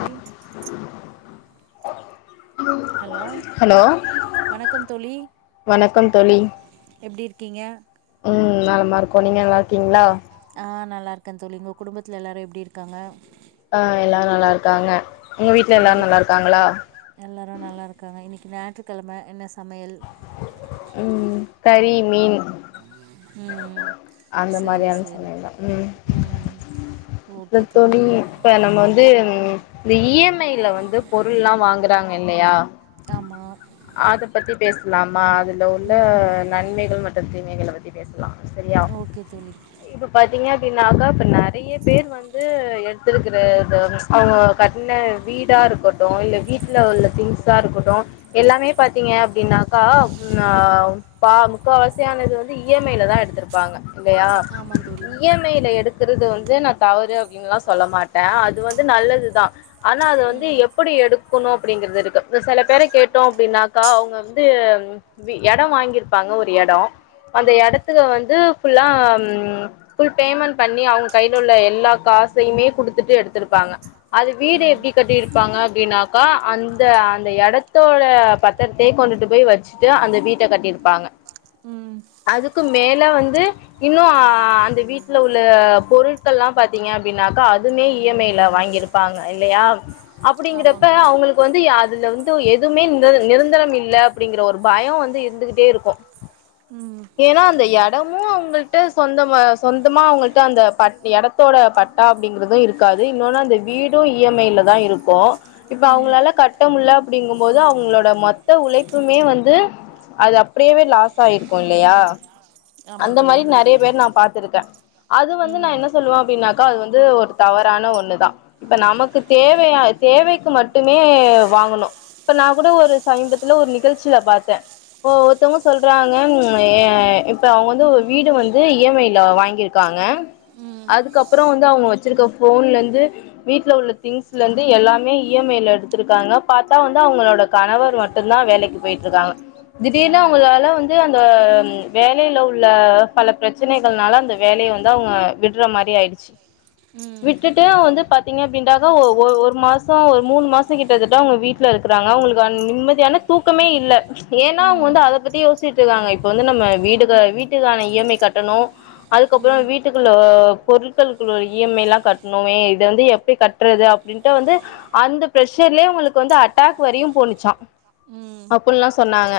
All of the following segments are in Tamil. வல் ஹலோ வணக்கம் தோழி வணக்கம் தோழி எப்டி இருக்கீங்க ம் நலமா இருக்கோ நீங்க நல்லா இருக்கீங்களா ஆ நல்லா இருக்கே‌ தோழி உங்க குடும்பத்துல எல்லாரு எப்டி இருக்காங்க ஆ எல்லாரு நல்லா இருக்காங்க உங்க வீட்ல எல்லாரு இன்னிக்கு நல்லா இருக்காங்களா எல்லாரு நல்லா இருக்காங்க இன்னிக் கி ஞாயித்துக்கெழம என்ன சமையல் ம் கறி மீன் ம் அந்த சேரி மாரியான சேரி சமயல் தா ம் ம் அப்றோ தோழி இப்ப நம்ம வந்து இந்த இ எம் ஐ-ல வந்து பொருள்லா வாங்குறாங்க இல்லயா ஆமா பேஸ்லாமா அதுல உள்ள ம் நன்மைகள் மற்றும் தீ மைகள பத்தி பேஸ்லா சரியா ஓகே தோழி இப்ப பாத்தீங்க னாக்கா இப்ப நெறய பேர் வந்து எடுத்துர்க்குற சு அவுங்க கட்டுன வீடா இருக்கட்டு இல்ல வீட்ல உள்ள திங்ஸா இருக்கட்டு எல்லாமே பாத் தீங்க அப்டினாக்கா ம் ஆ பா முக்காவாசியானது வந்து இ எம் ஐ-ல தா எடுத்துர்ப்பாங்க இல்லயா ஆமா தோழி இ எம் ஐ-ல எடுக்குறது வந்து நா தவறு அப்டின்லா சொல்ல மாட்டே அது வந்து நல்லது தா ஆனா அது வந்து ம் எப்புடி எடுக் குனு அப்டிங்ற்து இருக்கு இத செல பேர கேட்டோ அப்டின்னாக் கா அவுங்க வந்து வி எட வாங்கிற்ப்பாங்க ஒரு எடோ அந்த ம் எடத்துல வந்து ஃபுல்லா ம் ஃபுல் பேமண்ட் பண்ணி அவுங் கைல உள்ள எல்லா காசயுமே குடுத்துட்டு எடுத்துருப்பாங்க அது வீடு ம் எப்டி கட்டிருப்பாங்க அப்டின்னாக்கா அந்த அந்த எடத்தோட பத் தரத்தே கொண்டுட்டு போய் வச்ட்டு அந்த வீட்ட கட்டிருப்பாங்க ம் அதுக்கு மேல வந்து இன்னு அந்த வீட்ல உள்ள பொருட்கள்லா பாத்தீங்க அப்டின்னாக்கா அதுமே இஎம்ஐ ல வாங்கிருப்பாங்க இல்லயா ஆமா அப்புடிங்குறப்ப தோழி அவுங்குளுக்கு வந்து அதுல வந்து து எதுமே இந்து நிறந் ந்தரம் இல்ல அப்டிங்குற ஒரு பயோ வந்து இருந்துகிட்டே இருக்கு ம் ஏனா அந்த எடமு அவுங் உங்குள்ட்ட சொந்தம சொந்துமா அவுங்கள்ட்ட அந்த பட் எடத்தோட பட்டா அப்டிங்குறது இருக்காது இன்னோனு அந்த வீடூ இ எம்ஐல தா இருக்கோ இப்ப ம் அவுங்ளால கட்டமுல்ல ப்டிங்குமோது அவுங்ளோட மொத் த்த உழைப்புமே வந்து அது அப்டியவே லாஸ் ஆயிர்க்கு இல்லயா ஆமா அந்த தோழி மாரி நறைய பேர் நா பாத்துருக்க அது வந்து நா ம் என்ன சொல்லுவ அப்டினாக் க அது வந்து ஒரு தவறான ஒன்னு தா இப்ப நமக்கு தேவயா தேவைக்கு மட்டுமே வாங்கணு இப்ப நா கூட ஒரு சமீபத்துல ஒரு நிகழ்ச்சில பாத்தே ஒருத்தங்க சொல்றாங்க இப்ப அவுங்க வந்து வீடு வந்து இ எம் ஐ ல வாங்கிருக்காங்க ம் அதுக்கப்றோ வந்து அவுங்க வச்சிருக்க போன்லந்து வீட்ல உள்ள திங்ஸ்லந்து எல்லாமே இ எம் ஐ ல எடுத்துருக்காங்க பாத்தா வந்து அவுங்களோட கணவர் மட்டூதா வேலைக்கு போயிட் இருக்காங்க திடீர்னு ம் அவுங்களால வந்து அந்த வேலையில உள்ள பல பிரச்சனைகள்னால அந்த வேலைய வந்து அவுங்க விடுற மாறி ஆய்டுச்சி ம் விட்டுட்டு வந்து பத் தீங்க அப்டீன்டாகா ஒரு மாசோ ஒரு மூணு மாச கிட்டத்தட்ட அவுங்க வீட்ல இருக்குறாங்க அவுங்ளுக் நிம்மதியான தூக்கமே இல்ல ஏனா அவுங்க ம் ம் வந்து அத பத்தி யோஸ்சிட் இருக்காங்க இப்ப வந்து நம்ம வீடு வீட்டுக்கான இ எம் ஐ கட்டணு அதுக்கப்றோ ம் வீட்டுக்குள்ள பொருட்களுக்குள்ள இ எம் ஐ லா கட்ணுமே இத வந்து எப்டி கட்றது அப்டின்ட்டு வந்து அந்த ப்ரஷர்லயே அவுங்ளுக்கு வந்து அட்டாக் வரையு போனுச் சா அப்புல்லா சொன்னாங்க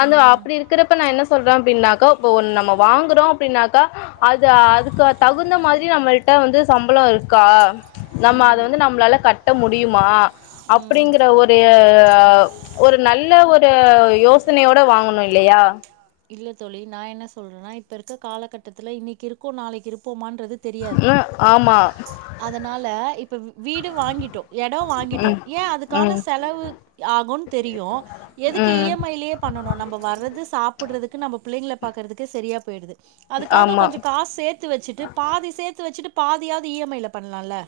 அந்த ம் அப்டி இருக்றப்ப நா என்ன சொல்றே அப்டின்னாக்கா இப்ப ஒன்னு நம்ம வாங்குறோ அப்டின்னாக்கா அது அதுக்கு தகுந்த மாறி நம்மள்ட்ட வந்து சம்பளோ இருக்கா நம்ம அத ம் வந்து நம்ளால கட் ட முடியுமா ம் அப்டிங்ற ஒரு ஆ ஆ ஒரு நல்ல ஒரு யோசனையோட வாங்கணு இல்லயா இல்ல தோழி நா என்ன சொல்றனா இப்ப இருக்க காலகட்டத்தில்ல இன்னைக்கு இருக்கோ நாளைக்கு இருப்போமா தெரியாது ம் ஆமா அதனால இப்ப வி வீடு வாங்கிட்டோ எடோ வாங்கிட்டோ ம் ஏ அதுக்கான ம் செலவு ஆகு தெரியு எதுக்கு இ ம் எம் ஐலே பண்ணனோ நம்ம வர்றது சாப் புடறதுக்கு நம்போ பிள்ளைள பாக்கறதுக்கே சரியா போயிடுது அதுக்காக ஆமா கொஞ்ச காசு சேத்து வெச்சிட்டு பாதி சேத்து வெச்சிட்டு பாதியாது இ எம் ஐ ல பண்ணால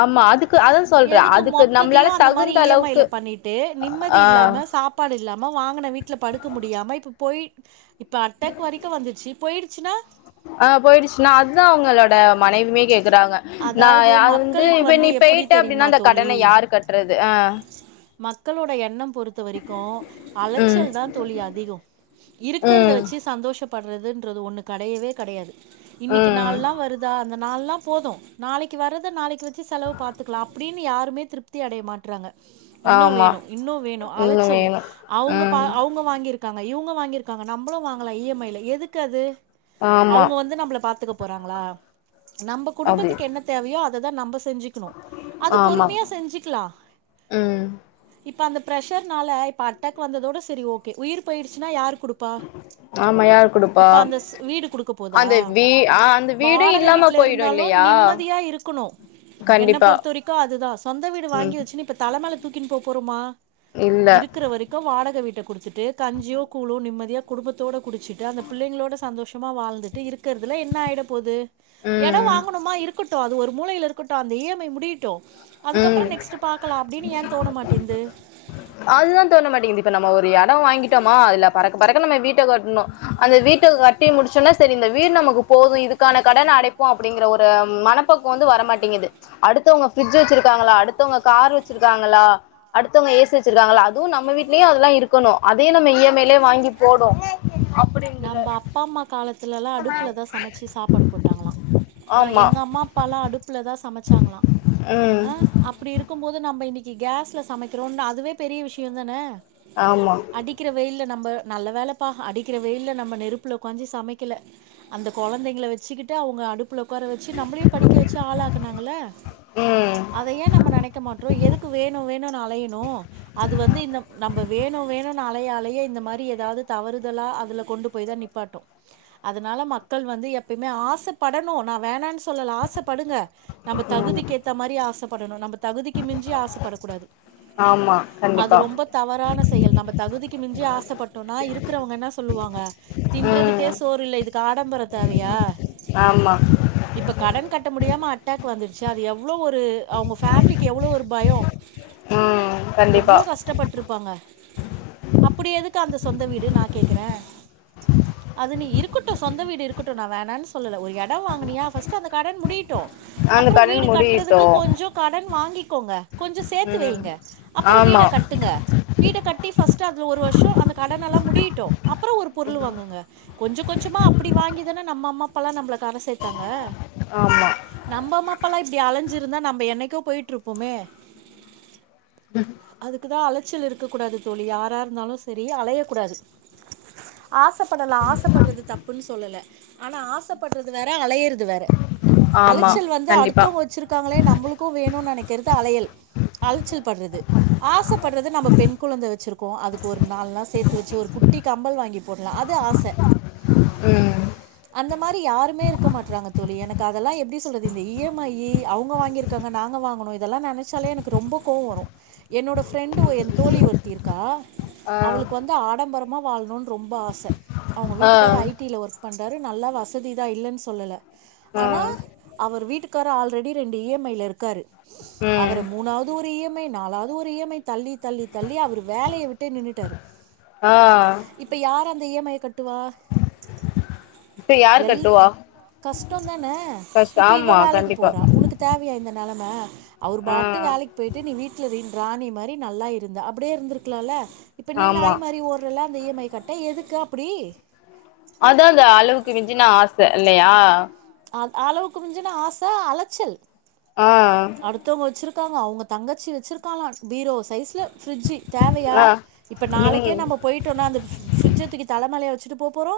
ஆமா அதுக்கு அதா சொல்றே எதுக்கு அதுக்கு மொத்தத்தையு நம்மளால அந்த மாரி தகுந்த இ எம் ஐ அளவுக்கு ல பண்ணிட்டு நிம்மதி ஆ இல்லாம சாப்பாடு இல்லாம வாங்குன வீட்ல படுக்க முடியாம இப்ப போய் இப்ப அட்டக் வரைக்கு வந்துச்சி போயிடுச்சின்னா ஆ போயிடுச்சின்னா அதா அவங்களோட மனைவிமே கே இருக்காங்க நா அதாவது யா வந்து மக்களுக்கு இப்ப நீ எப்டி பேயிட்ட தெரியுமா அப்டின்னா அந்த தோழி கடன யாரு கட்றது அ மக்களோட எண்ணம் பொறுத்த வரைக்கு உம் அலைச்சல் தா தோழி அதிகோ இருக்கிறத உம் வச்சி சந்தோஷப் படுறதுன்றது ஒன்னு கடையவே கடையாது இன்னைக்கு உம் நாளா வருதா அந்த நாள்னா போதும் நாளைக்கு வரத நாளைக்கு வச்சு செலவு பாத்துக்கலா அப்டின்னு யாருமே திருப்தி அடைய மாட்றாங்க இன்னு ஆமா வேணு இன்னு வேணு இன்னும் அழச்சலு வேணும் அவங்க பா உம் அவங்க வாங்கியிரு இருக்காங்க இவுங்க வாங்கியிருக்காங்க நம்மளு வாங்கலா இ எம் ஐல எதுக்கு அது ஆமா அவ்ங்க வந்து நம்மள பாத்துகோப் போறாங்களா நம்போ அப்படி குடும்பத் தேவையோ அத தா நம்பஷ் செஞ்சிக்கினு அது ஆமா பொறுமையா செஞ்சிக்கிலா உம் இப்ப அந்த பிரஷர்னால இப்ப அட்டாக் வந்ததோட செரி ஓகே உயிர் போயிச்சின்னா யாரு குடுப்பா ஆமா யார் குடுப்பா இப்ப அந்த ஸ் வீடு குடுக்க போதா அந்த வீ ஆ அந்த வீடு வாடக இல்லாம வீட்ல போயிடு இருந்தாலு இல்லைய நிம்மதியா இருக்குணு என்ன பொறுத்த வரைக்கு அதுதா சொந்த வீடு உம் வாங்கி வச்சின்னு இப்ப தலமேல தூக்கின் போபோறோமா இல்ல இருக்குற வரைக்கும் வாடக வீடு குடுத் து கஞ்சியோ கூழோ நிம்மதியா குடும்பத்தோடு குடிச்சிட்டு அந்த பிள்ளைங்களோட சந்தோஷமா வாழ்ந்துட்டு இருக்கறதுல என்ன ஆயிட போது எட உம் வாங் இருக்கட்டு அது ஒரு மூலையில இருக்கட்டு அந்த இ எம் ஐ முடியி டு அதுக்கப்றோ உம் நெக்ஸ்ட்டு பாக்லா அப்டின்னு ஏ தோன மாட்டேது அதுதா தோனமாட்டேங்து இப்ப நம்ப ஒரு எடோ வாங்கிட்டோமா அதுல பறக்க பறக்க நம்ப வீட்ட கட்டணு அந்த வீட்ட கட்டி முடிச்சோனே செரி இந்த வீடு நமக்கு போது இதுக்கான கடன் அடைப்போ அப்டிங்கற ஒரு மனப்பக்குவோ வந்து வரமாட்டேங்கிது ம்ச் அடுத்தவங்க பிரிட்ஜு வச்ருக்காங்களா அடுதவங்க கார் த்து வச்ருக்காங்கள அதுவு நம்ப வீட்லயே அதெல்லா இருக்கணு அதயே நம்ப இ எம் ஐ லேயே வாங்கி போடு நம்ப அப்பா மா காலத் த்துலலா அடுப்புல தா சமச்சி சாப்பாடு போட்டாங்களா நா ஆமா எங்க அம்மா அப்பாலா அடுப்புல தா சமச்சாங்களா ம் ஆஹ் அப்டி இருக்கும் போது நம்ப இன்னிக் நீ கேஸ்ல சமைக்றோன்னு அதுவே பெரிய விஷ்யோ தானே ஆமா அடிக்கிற வெயில்ல நம்ப நல்ல வேல பா அடி அடிக்கிற வெயில நம்ப நெருப்புல ஒக்காஞ்சி சமைக்கல அந்த கொழந்தைங்கள வெச்சுக்கிட்டு அவுங்க அடுப் அடுப்புல ஒக்கார வெச்சி நம்பளே படிக்க வெச்சி ஆளாக்குனாங்கல்ல ம் அத ஏ நம்ப நெனைக்க மாட்றோ எதுக்கு வேணு வேணு அலையனு அது வந்து இந்த நம்ப வேணு வேணுன்னு அலைய அலைய இந்த மாரி ஏதாது தவறு அதலா அதுல கொண்டு போய் தா நிப்பாட்டு அதனால மக்கள் வந்து எப்பயுமே ஆசப்படணு நா வேணான்னு சொல்ல ஆசப் படுங்க நம்ப ம் தகுதிக்கு ஏத்த மாரி ஆசப்படணு நம்ப தகுதிக்கு மிஞ்சி ஆசப்படக்கூடாது ஆமா அது கண்டிப்பா ரொம்ப தவறான செயல் நம்ப தகுதிக் மிஞ்சி ஆசப் பட்டோனா இருக் இருக்றவங்க என்னா சொல்வாங்க ம் தின்றதுக்கே சோறு இல்ல இதுக் அடம்பரோ தேவையா ஆமா இப்ப கடன் கட்ட முடியாம அட் டேக் வந்துருச்சு அது எவ் எவ்ளோ ஒரு அவுங்க ஃபேமிலிக்கு எவ்ளோ ஒரு பயோ ம் கண்டிப்பா எவ்ளோ கஷ்ட்டபட்ருப்பாங்க அப்டி எதுக்கு அந்த சொந்த வீடு ட்டு நா கேக்குறே அது நீ இருக்குட்டு சொந்த வீடு இருக்குட்டு நா வேணானு சொல்லல ஒரு எடோ வாங்கினியா ஃபர்ஸ்ட்டு அந்த கடன் முடி ட்டு அந்த அப்றோ வீடு கடன் முடியட்டு கட்றதுக்கு கொஞ்சோ கடன் வாங்கி டோங்க கொஞ்சோ சேத்து ம் வைங்க அப்றோ வீட ஆமா கட்டுங்க வீட கட்டி ஃபஸ் அதுல ஒரு வர்ஷோ அந்த கடன் னலா முடியட்டோ அப்றோ ஒரு பொருள் வாங்குங்க கொஞ்சோ கொஞ்சமா அப்டி வாங்கி தானே நம்ப அம்மா அப்பாலா நம்பல கர சேத்தாங்க ஆமா நம்ப அம்மா அப்பாலா இப்டி அலஞ்சிருந்தா நம்ப என்னைக்கோ பொய்ட்ருப்போமே அதுக்குதா அலச்சல் இருக்ககூடாது தோழி யாராருந்தாலு செரி அலய கூடாது ஆசப்படலா ஆசப்படுறது தப்புன்னு சொல்லல ஆனா ஆசப்படுறது வேற அலையறது வேற ஆமா அலச்சல் வந்து கண்டிப்பா அடுத்தவங்க வெச்சிருக்காங்களே நம்ளுக்கு வேணுன் நெனைக் அது அலையல் அலச்சல் பட்றது ஆசப்படுறது நம்ம பெண் கொழந்த வெச்சிருக்கோ அதுக்கு ஒரு நால்னா சேத்து வெச்சு ஒரு குட்டி கம்பல் வாங்கி போட்லா அது ஆச ம் அந்த மாரி யாருமே இருக்க மாட்றாங்க தோழி எனக்கு அதெல்லா எப்டி சொல்றது இந்த இ எம் ஐ யி அவுங்க வாங்கிருக்காங்க நாங்க வாங்குனோ இதல்லா நெனச்சாலே எனக்கு ரொம்ப கோவோ வரோ என்னோட ப்ரெண்டு எ தோழி ஒருத்தி இருக்கா ஆ அவளுக் க்கு வந்து ஆடம்பரமா வாழ்ணுன்னு ரொம்பா ஆச அவுங்க ஆ வீட்டுக்காரு ஐ டி ல ஒர்க் பண்றாரு நல்லா வசதிதா இல்லன் சொல்லல ஆ ஆனா அவர் வீட்டுக்கார் ஆல்ரெடி ரெண்டு இ எம் ஐ ல இருக்காரு ம் அவர் மூணாவது ஒரு இ எம் ஐ நாலாவது ஒரு இ எம் ஐ தள்ளி தள்ளி தள்ளி அவர் வேலைய விட்டே நின்னுட்டாரு ஆ இப்ப யார் அந்த இ எம் ஐ ய கட்டுவா இப்ப யாரு எல் கட்டுவா கஷ்டோ தானே கஷ்ட இப்ப இவ ஆமா வேலைக்கு கண்டிப்பா போறா உனக்கு தேவையா இந்த நெலம அவர் ஆ பாட்டு வேலைக்கு போய்ட்டு நீ வீட் ல ராணி மாரி நல்லா இருந்த அப்டியே இருந்துருக்கலால்ல இப்ப நீ ஆமா நாய் மாறி‌ ஓட்றல இந்த இயம்மை கட்ட எதுக்கு அப்டி இல்லயா அல் அளவுக்கு மிஞ்சுன ஆச அலச்சல் ஆ காங்க அவங்க தங்கச்சி வெச்சிருக்காலா பீரோ சைஸ்ல பிரிட்சு தேவயா ஆ இப்ப நாளைக்கே ம் நம்ப போய்ட்டோனா அந்த பிரிஜ்ச தூக்கி தலமேலயா வெச் வெச்சுட்டு போ போறோ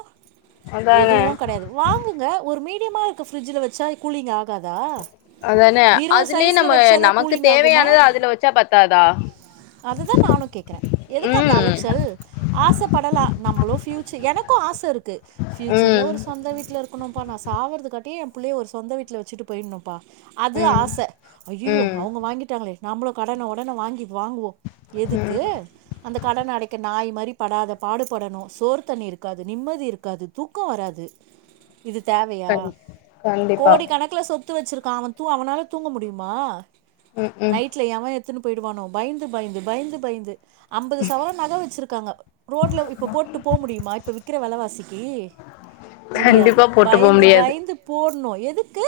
அதானே எதுவு கெடையாது வாங்குங்க ஒரு மா இருக்கு ப்ரிஜ்ல வெச்சா கூலிங்கா தா அதானே பீரோ அதுலயே சைஸ்ல நம்ம வச்சா தா நமக்கு கூலிங் ஆகுமா தேவையானது அதுல வச்சா பத்தாதா அததா நானு கேக்குற எதுக்கு அந்த ம் அலச்சல் ஆச படலா நம்மளு ஃபியூச்ச எனக்கு ஆச இருக்கு பியூச்சர்ல ம் ஒரு சொந்த வீட்ல இருக்கணு [unintelligible] சாவறதுக்காட்டியு எ புள்ளய ஒரு சொந்த வீட்ல வெச்சுட்டு போய்றணு பா அது ம் ஆச ஐய்யயோ ம் அவங்க வாங்கிட்டாங்களே நாம்மளு கடன உடன வாங்கி வாங்குவோ எதுக்கு ம் அந்த கடன அடைக்க நாய் மாரி படாத பாடு படணு சோர் தண்ணி இருக்காது நிம்மதி இருக்காது தூக்கோ வராது இது தேவையா கண் கண்டிப்பா கோடி கணக்குல சொத்து வெச்சிருக் தா அவ அவனால தூங்க முடியுமா ம் ம் நைட்ல எவ எ த்துனு போய்டுவானோ பய்ந்து பய்ந்து பய்ந்து பய்ந்து அம்பது சவரன் நக வெச்சுருக்காங்க ரோட்ல இப்டி இப்போ போட்டு போ முடியுமா இப்ப விக்கிற வெலவாசிக்கி முடியாது கண்டிப்பா போட்டு போ பய்ந்து முடியாது பய்ந்து போ போடணு எதுக்கு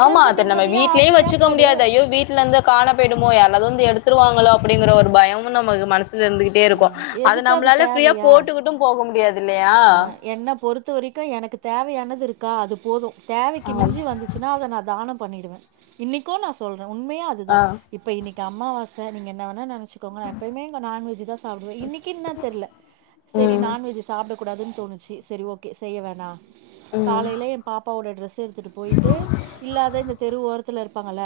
ஆமா அத நம்ம நிம்மதியா வீட்லயே ஆசையா வெச்சுக்க போடு முடியாது அய்யோ வீட்ல இருந்து காணா போயிடுமோ யாராவது வந்து எடுத்துருவாங்களோ அப்டிங்கிற ஒரு பயமும் நமக்கு மனசு இருந்துகிட்டே இருக்கு எதுக்கு அது தேவையா அ என்ன பொறுத்த வரைக்கு எனக்கு தேவயானது இருக்கா அது போது தேவைக்கு ஆம் மிஞ்சி வந்துச்சுன்னா அத நா தானம் பண்ணிடுவே இன்னிக்கு நா சொல்றே உண்மையா அது தா ஆ இப்ப இன்னிக்கு அம்மாவாச நீங்க என்ன வேணா நெனச் சுகோங்க எப்பயுமே இங்க நான்வெஜு சாப்டுவே இன்னிக்கி என்னான் தெரில சரி ம் நான்வெஜ் சாப் ட கூடாதுனு தோனுச்சி சரி ஓகே செய்ய வேணா ம் காலைல என் பாப்பாவோட ட்ரெஸ் எடுத்துட்டு போயிட்டு இல்லாத‌ இந்த தெரு ஓரத்துல இருப் பாங்கள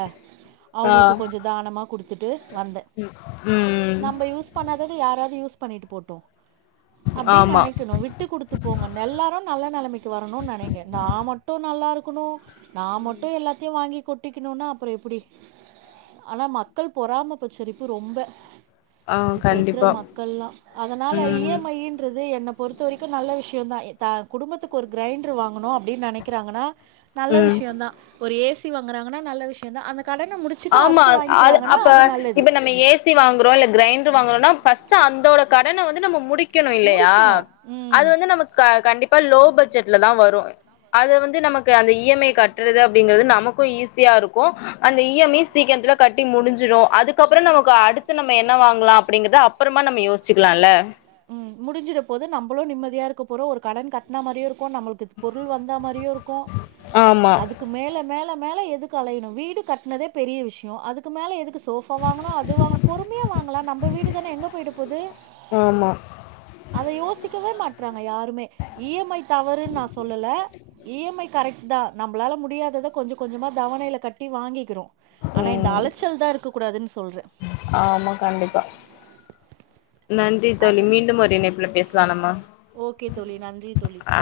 ஆ அவுங்குளுக்கு கொஞ்சோ தானமா குடுத்துட்டு வந்தே ம் நம்ப யூஸ் பண்ணாத யாராவது யூஸ் பண்ணிட்டு போட்டும் அப்டி ஆமா நனைக்கணு விட்டு குடுத்து போங்க எல்லாரு நல்ல நெலைமைக்கு வரனு நெனைங்க நா மட்டு நல்லா இருக் குனு நா மட்டு ‌எல்லாத்தையு வாங்கி கொட்டிக்குணுனா அப்றோ எப்டி ஆனா மக்கள் பொறாம பச்சரிப்பு ரொம்ப ஆ இப்ப இருக்குற கண்டிப்பா மக்கள்லா அதனால இ ம் எம் ஐ-ன்றது என்னப் பொறுத்த வரைக்கு நல்ல விஷயோதா த குடும்பத்துக்கு ஒரு கிரைண்டரு வாங்குனு அப்டினு நெனைக்கிறாங்கனா நல்ல ம் விஷயோதா ஒரு ஏ சி வாங்குறாங்கனா நல்ல விஷயோ தா அந்த கடன முடிச்சுட்டு ஆமா அடுத்து அது வாங்கிக்கிறாங்கன்னா அப்ப நல்லது இப்ப நம்ம ஏ சி வாங்குறோ இல்ல கிரைண்டர் வாங்குறோனா ஃபஸ்ட் அந்தோட கடன வந்து நம்ம முடிக் கனு இல்லையா முடிக்கணு அது ம் வந்து நமக்கு க கண்டிப் இப்ப லோ பட்ஜெட்ல தா வரு அது வந்து நமக்கு அந்த இ எம் ஐ கட்டுறது அப்டிங்குறது நமக்கு ஈஸியா இருக்கு அந்த இ எம் ஐ சீக்கிரத்தில கட்டி முடிஞ்சிடு அதுக்கப்புறோ நமக்கு அடுத்து நம்ம என்ன வாங்குலா அப்டிங்கிறத அப்றமா நம்ம யோசிச்சுக்கலால்ல ம் முடிஞ்சிட போது நம்பளு நிம்மதியா இருக்க போறோ ஒரு கடன் கட்ன மாரியு இருக் இப்ப நம்மளுக்கு பொருள் வந்தா மாரியு இருக்கு ஆமா அதுக்கு மேல மேல மேல எதுக்கு அலையணு வீடு கட்னதே பெரிய விஷயோ அதுக்கு மேல எதுக் சோஃவா வாங்கணு அது வாங்கு பொறுமையா வாங்கலா நம்ம வீடு தான எங்க போய்ட போது ஆமா அத யோசிக்கவே மாட்றாங்க யாருமே இ எம் ஐ தவறுன் நா சொல்லல இ எம் ஐ கரெக்ட் தா நம்ளால முடியாதத கொஞ்ச கொஞ்சமா தவணைல கட்டி வாங்கிக்கிறோ ஆனா இந்த ம் அலைச்சல் தா இருக்க கூடாதுன் சொல்றே ஆமா கண்டிப்பா நன்றி தோழி அது மீண்டும் ஒரு இணைப்புல பேஸ்லா நம்ம ஓகே தோழி நன்றி தோழி ஆ